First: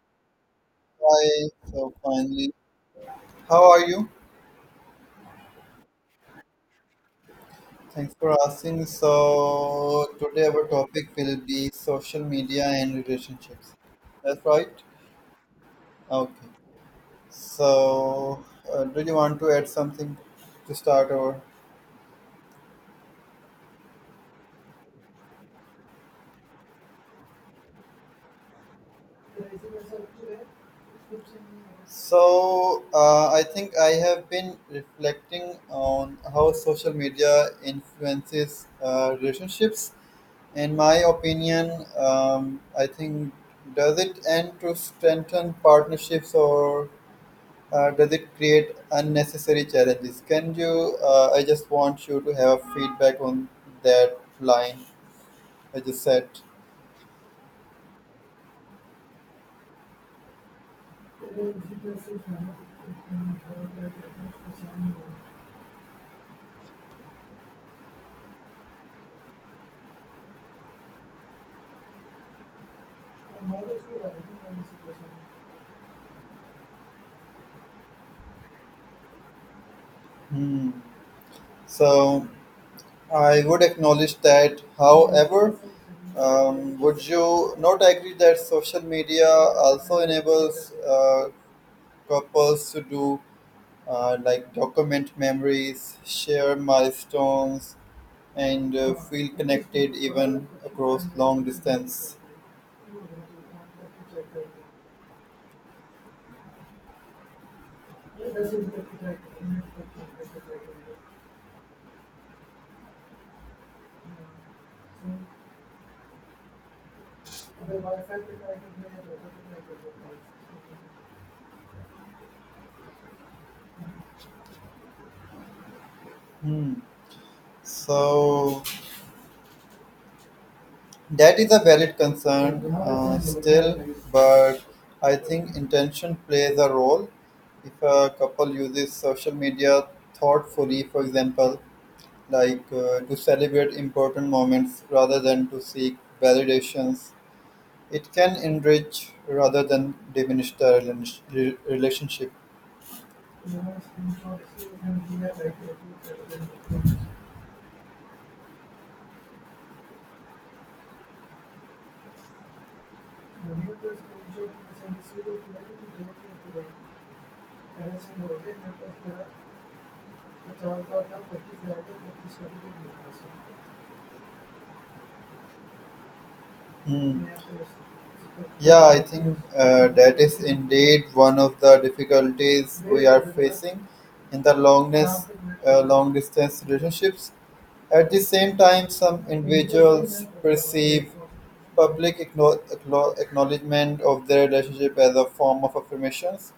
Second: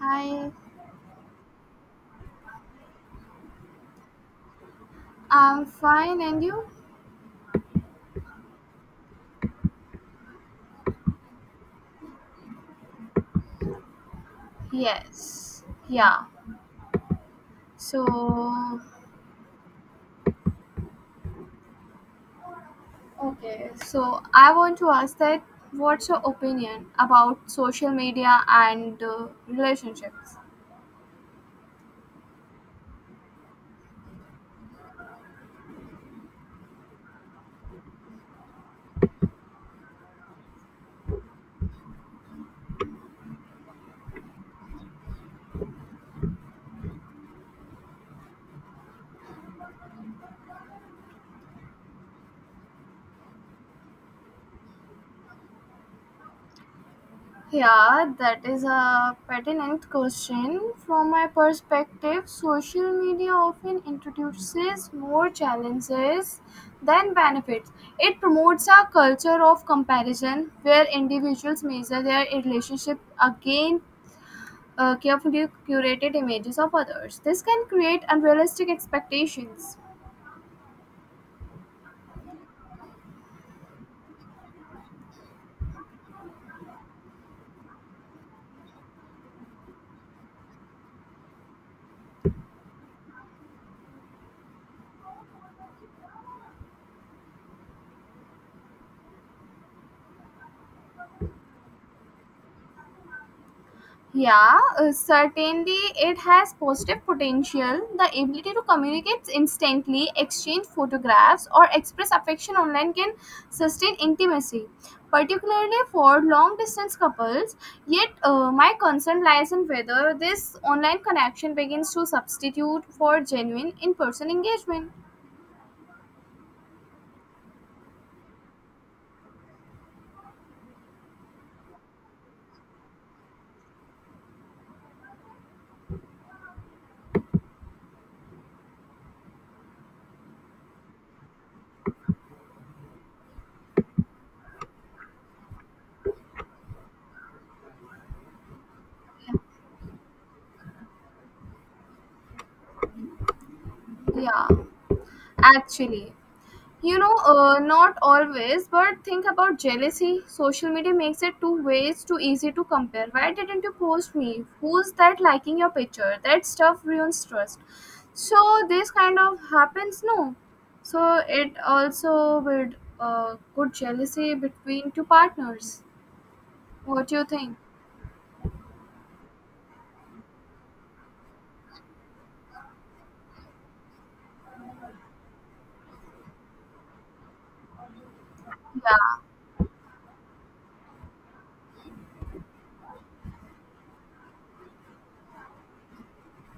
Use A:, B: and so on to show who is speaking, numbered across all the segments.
A: Hi,
B: Hi, so finally, how are you?
A: I'm fine, and you?
B: Thanks for asking. So today our topic will be social media and relationships. That's right.
A: Yes, yeah.
B: Okay.
A: So,
B: So do you want to add something to start over?
A: okay, so I want to ask that what's your opinion about social media and relationships?
B: So I think I have been reflecting on how social media influences relationships. In my opinion, I think does it end to strengthen partnerships or does it create unnecessary challenges? Can you? I just want you to have feedback on that line I just said.
A: Yeah, that is a pertinent question. From my perspective, social media often introduces more challenges than benefits. It promotes a culture of comparison where individuals measure their relationship against carefully curated images of others. This can create unrealistic expectations.
B: Hmm. So I would acknowledge that. However, would you not agree that social media also enables couples to do like document memories, share milestones, and feel connected even across long distance?
A: Yeah, certainly it has positive potential. The ability to communicate instantly, exchange photographs, or express affection online can sustain intimacy, particularly for long distance couples. Yet, my concern lies in whether this online connection begins to substitute for genuine in person engagement.
B: Hmm. So that is a valid concern still, but I think intention plays a role. If a couple uses social media thoughtfully, for example, like to celebrate important moments rather than to seek validations, it can enrich rather than diminish the relationship.
A: Yeah, actually, not always, but think about jealousy. Social media makes it two ways too easy to compare. Why didn't you post me? Who's that liking your picture? That stuff ruins trust. So this kind of happens, no. So it also would good jealousy between two partners. What do you
B: Hmm.
A: think?
B: Yeah, I think that is indeed one of the difficulties we are facing in the longness, long distance relationships. At the same time,
A: Yeah.
B: some individuals perceive public acknowledgement of their relationship as a form of affirmations.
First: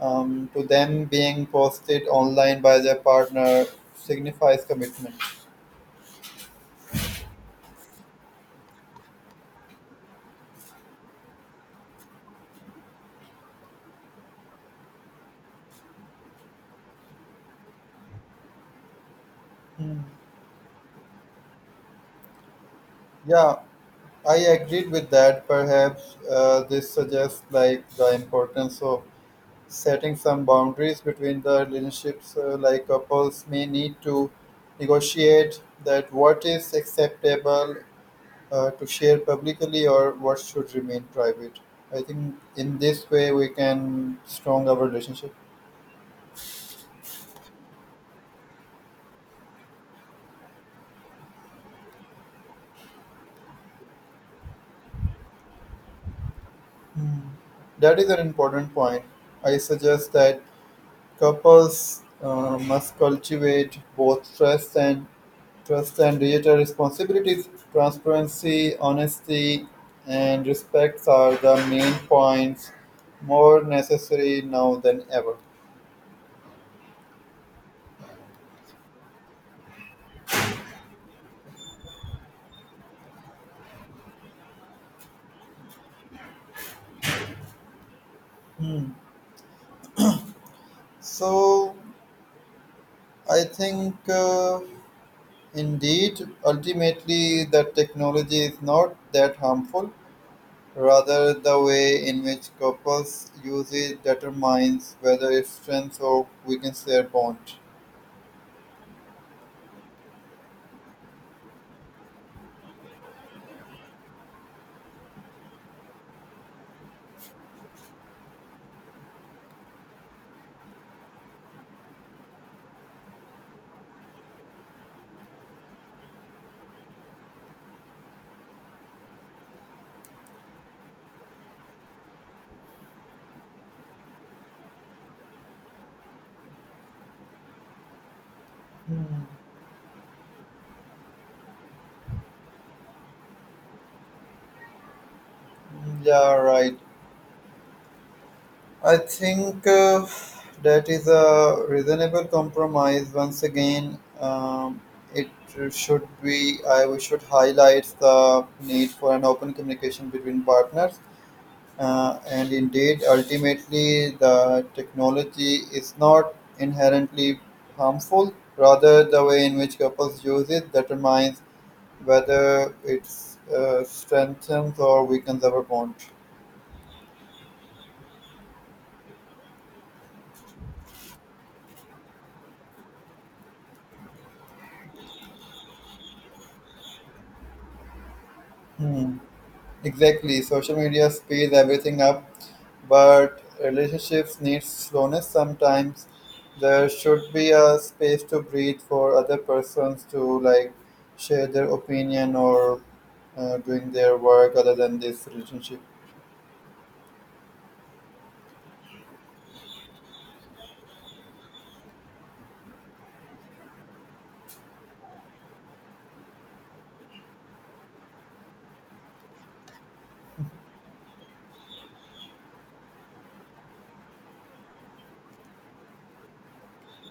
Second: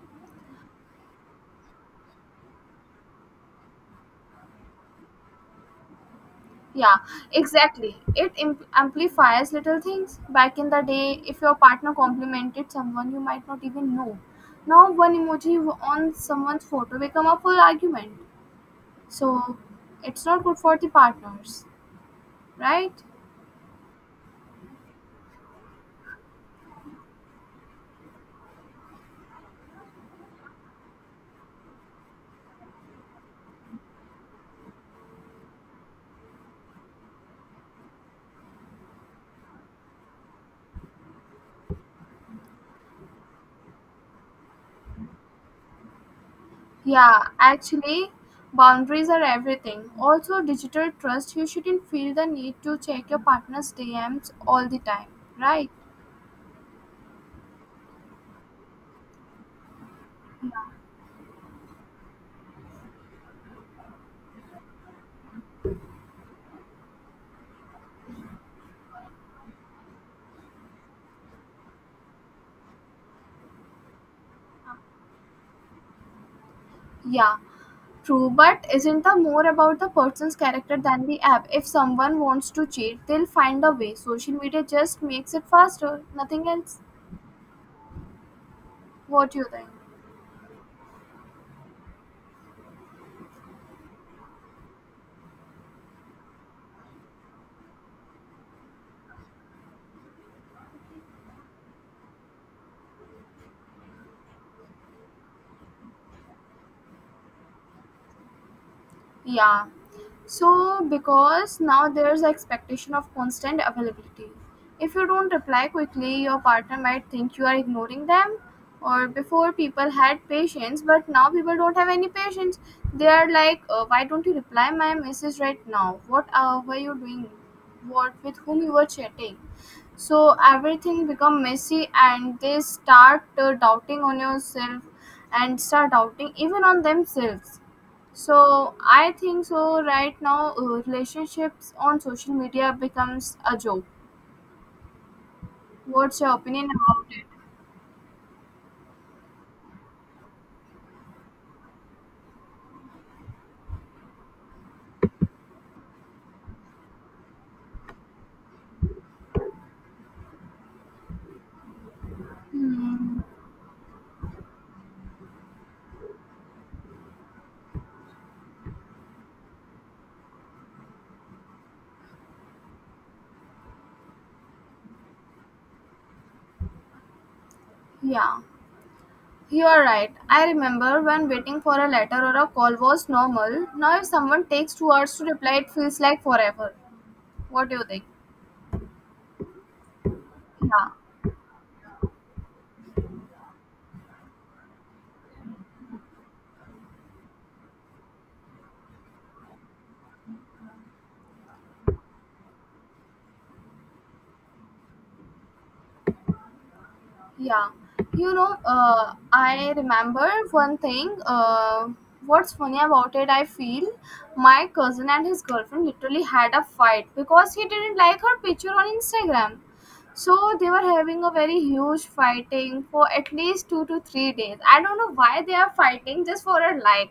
B: To them, being posted online by their partner signifies commitment.
A: Yeah, exactly. Amplifies little things. Back in the day, if your partner complimented someone you might not even know, now one emoji on someone's photo become a full argument. So
B: Hmm.
A: it's not good for the partners, right?
B: Yeah, I agreed with that. Perhaps this suggests like the importance of setting some boundaries between the relationships. Like couples may need to negotiate that what is acceptable to share publicly or what should remain private. I think in this way we can strong our relationship.
A: Yeah, actually, boundaries are everything. Also, digital trust. You shouldn't feel the need to check your partner's DMs all the time, right?
B: Hmm. That is an important point. I suggest that couples must cultivate both trust and trust and digital responsibilities, transparency, honesty, and respect are the main points, more necessary now than ever.
A: Yeah. True, but isn't the more about the person's character than the app? If someone wants to cheat, they'll find a way. Social media just makes it faster, nothing else.
B: Hmm.
A: What do you think?
B: So, I think indeed, ultimately, the technology is not that harmful. Rather, the way in which couples use it determines whether it strengthens or weakens their bond.
A: Yeah. So because now there's expectation of constant availability. If you don't reply quickly, your partner might think you are ignoring them. Or before people had patience, but now people don't have any patience. They are like, why don't you reply my message right now? What were you doing? What with whom you were chatting? So everything become messy, and they start doubting on yourself, and start doubting even on themselves so I
B: Hmm.
A: think so. Right now, relationships on social media becomes a joke. What's your
B: Yeah,
A: opinion
B: right.
A: about it?
B: I think that is a reasonable compromise. Once again, it should be, I we should highlight the need for an open communication between partners. And indeed, ultimately, the technology is not inherently harmful. Rather, the way in which couples use it determines whether it strengthens or weakens our bond.
A: Yeah, you are right. I remember when waiting for a letter or a call was normal. Now, if someone takes 2 hours to reply, it feels like forever. What do you think?
B: Hmm. Exactly. Social
A: Yeah,
B: media speeds everything up, but relationships need slowness sometimes. There should be a space to breathe for other persons to like share their opinion or doing their work other than this relationship.
A: yeah. I remember one thing. What's funny about it? I feel my cousin and his girlfriend literally had a fight because he didn't like her picture on Instagram. So they were having a very huge fighting for at least 2 to 3 days. I don't know why they are fighting just for a like.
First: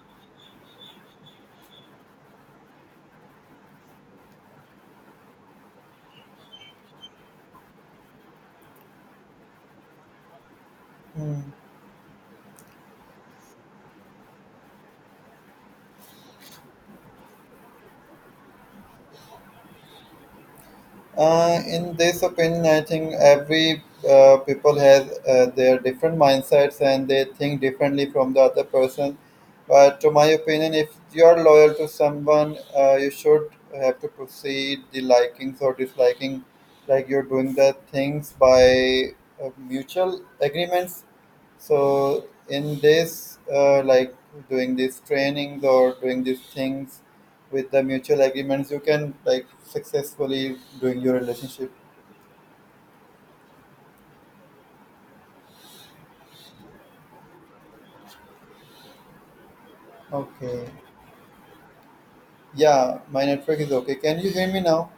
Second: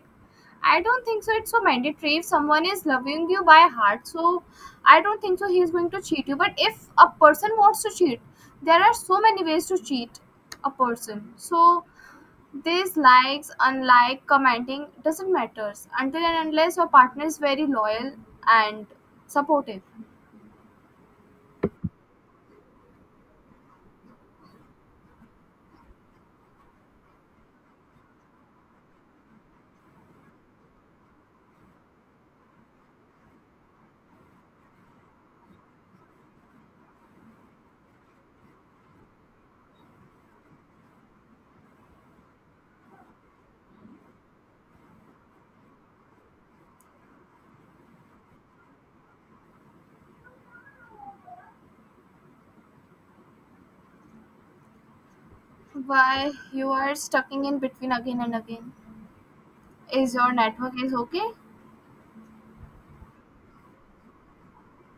A: I don't think so. It's so mandatory. If someone is loving you by heart, so I don't think so. He is going to cheat you. But if a person wants to cheat, there are so many ways to cheat a person.
B: Hmm.
A: So these likes, unlike, commenting doesn't matters until and unless your partner is very loyal and supportive.
B: In this opinion, I think every people has their different mindsets and they think differently from the other person. But to my opinion, if you are loyal to someone, you should have to proceed the likings or disliking, like you're doing the things by mutual agreements so in this, like doing these trainings or doing these things with the mutual agreements, you can like successfully doing your relationship.
A: Why you are stucking in between again and again? Is your
B: Okay.
A: network is okay?
B: Yeah, my network is okay. Can you hear me now?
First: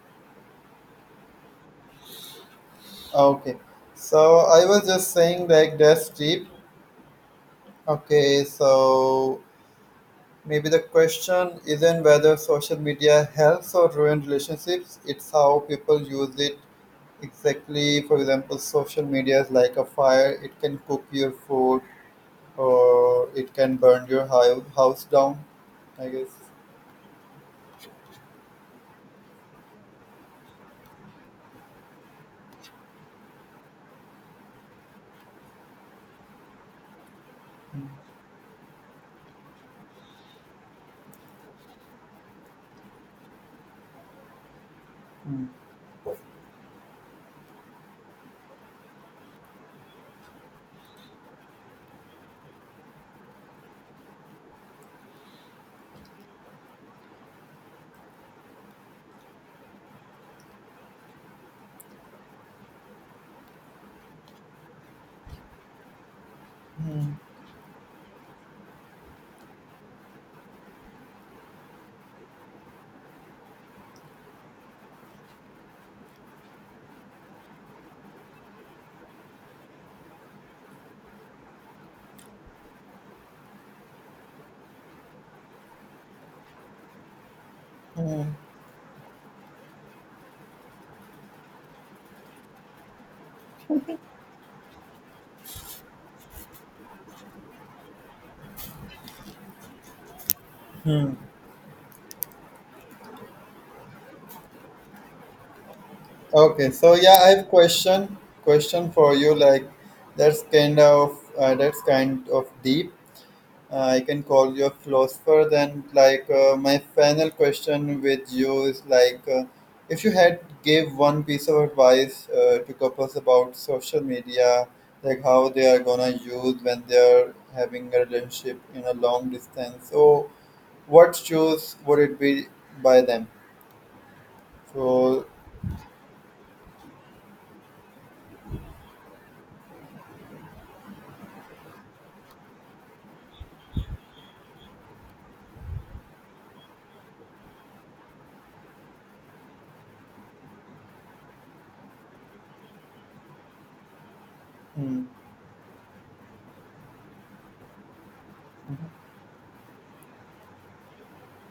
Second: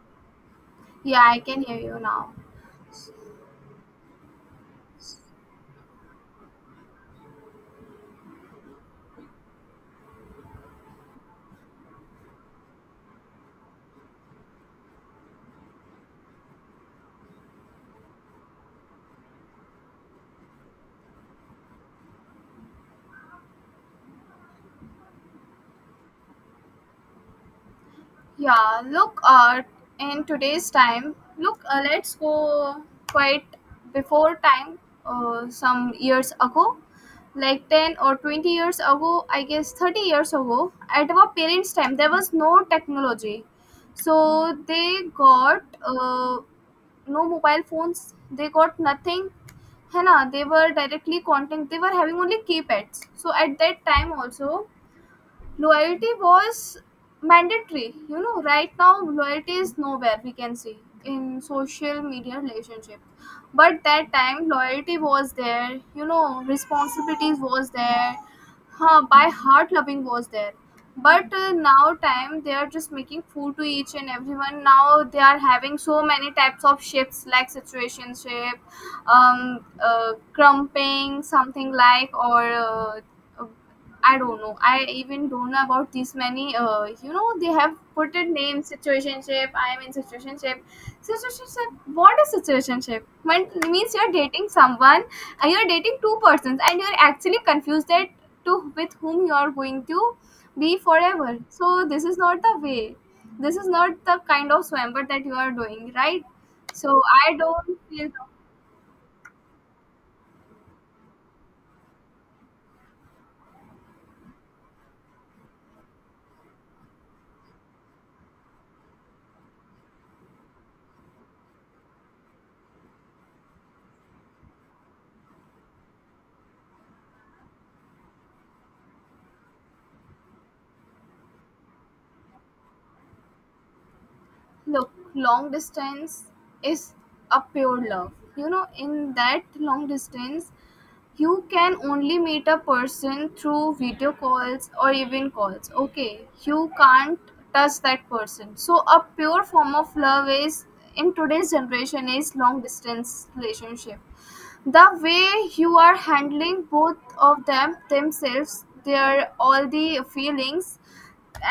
A: Yeah, I can hear you now.
B: Ah, okay. So I was just saying like that's deep. Okay. So maybe the question isn't whether social media helps or ruins relationships. It's how people use it. Exactly. For example, social media is like a fire. It can cook your food, or it can burn your house down. I guess.
A: Yeah, look, in today's time, look, let's go quite before time, some years ago, like 10 or 20 years ago, I guess 30 years ago, at our parents' time, there was no technology. So they
B: Hmm,
A: got no mobile phones, they got nothing. है ना they were directly contact they were having only keypads, so at that time also loyalty was mandatory. You know, right now loyalty is nowhere we can see in social media relationship. But that time loyalty was there, you know,
B: hmm,
A: responsibilities was there, by heart loving was there. But now time they are just making food to each and everyone. Now they are having so many types of shifts like situationship, crumping, something like or uh, I don't know. I even don't know about these many. You know, they have put a
B: hmm,
A: name situationship. I am in situationship. Situationship. What is situationship? When means you're dating someone, you're dating two persons, and you're actually confused that to with whom you are going to be
B: hmm.
A: forever. So this is not the way. This is not the kind of swamper that you are doing, right?
B: Okay. So
A: So
B: yeah, I
A: I
B: have
A: don't feel.
B: question for you. Like, that's kind of deep. I can call you a philosopher then. Like my final question with you is like, if you had gave one piece of advice to couples about social media, like how they are gonna use when they are having a relationship in a long distance, so what choice would it be by them?
A: Look,
B: So.
A: long distance is a pure love, you know. In that long distance, you can only meet a person through video calls or even calls. Okay, you can't touch that person, so a pure form of love is, in today's generation, is long distance relationship. The
B: Mm,
A: way you are handling both of them themselves,
B: mm,
A: their all the feelings,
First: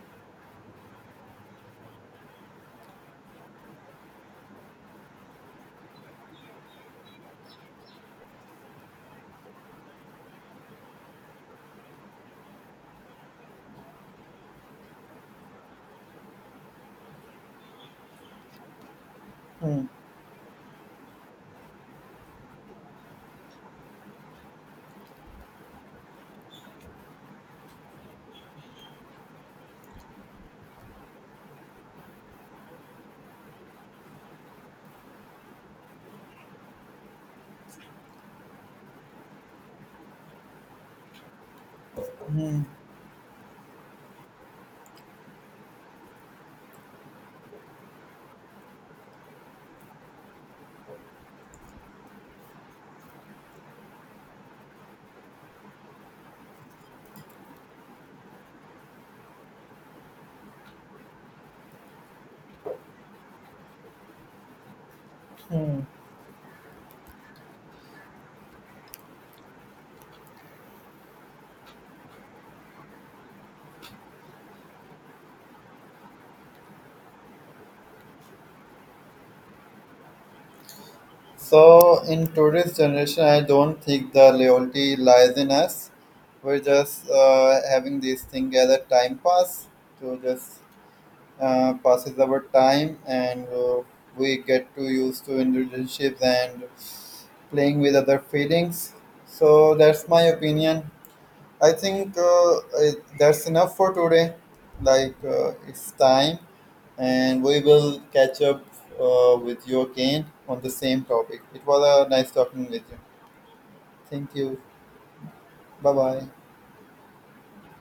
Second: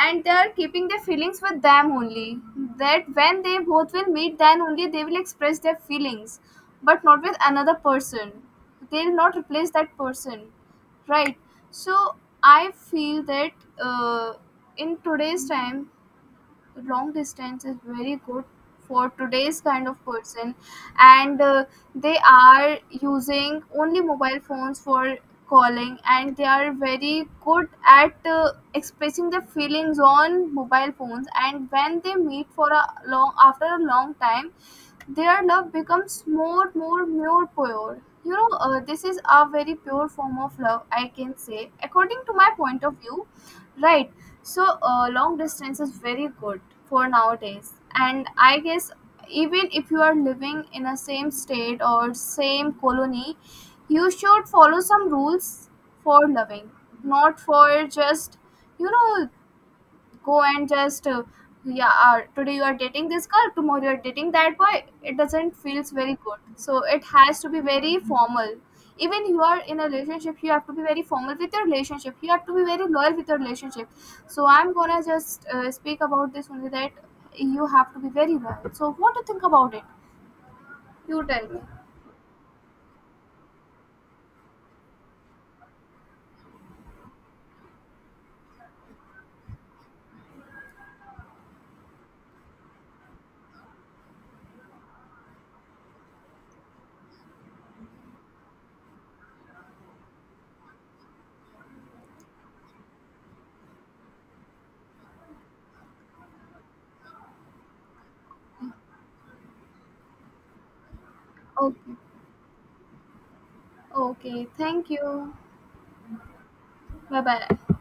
A: and they are keeping their feelings with them only, that when they both will meet, then only they will express their feelings, but not with another person. They will not replace that person, right? So I feel that, uh, in today's time, long distance is very good for today's kind
B: mm,
A: of person, and they are using only mobile phones for calling, and they are very good at expressing their feelings on mobile phones, and when they meet for a long after a long time, their love becomes more more pure, you know. This is a very pure form of love, I can say according to my
B: mm.
A: point of view. Right? So long distance is very good for nowadays, and I guess even if you are living in a same state or same colony, you should follow some rules for loving, not for just, you know, go and just yeah today you are dating this girl, tomorrow you are dating that boy. It doesn't feels very good, so it has to be very formal. Even you are in a relationship, you have to be very formal with your relationship, you have to be very loyal with your relationship. So I'm gonna just speak about this only, that you have to be very loyal. So what do you think about it? You tell me.
B: So in today's generation, I don't think the loyalty lies in us. We're just having this thing as a time pass to just passes our time, and we get too used to in relationships and playing with other feelings. So that's my opinion. I think that's enough for today. Like it's time and we will catch up with you again on the same topic. It
A: Okay.
B: was a nice talking with you. Thank
A: Okay,
B: you.
A: thank you.
B: Bye bye.
A: Bye bye.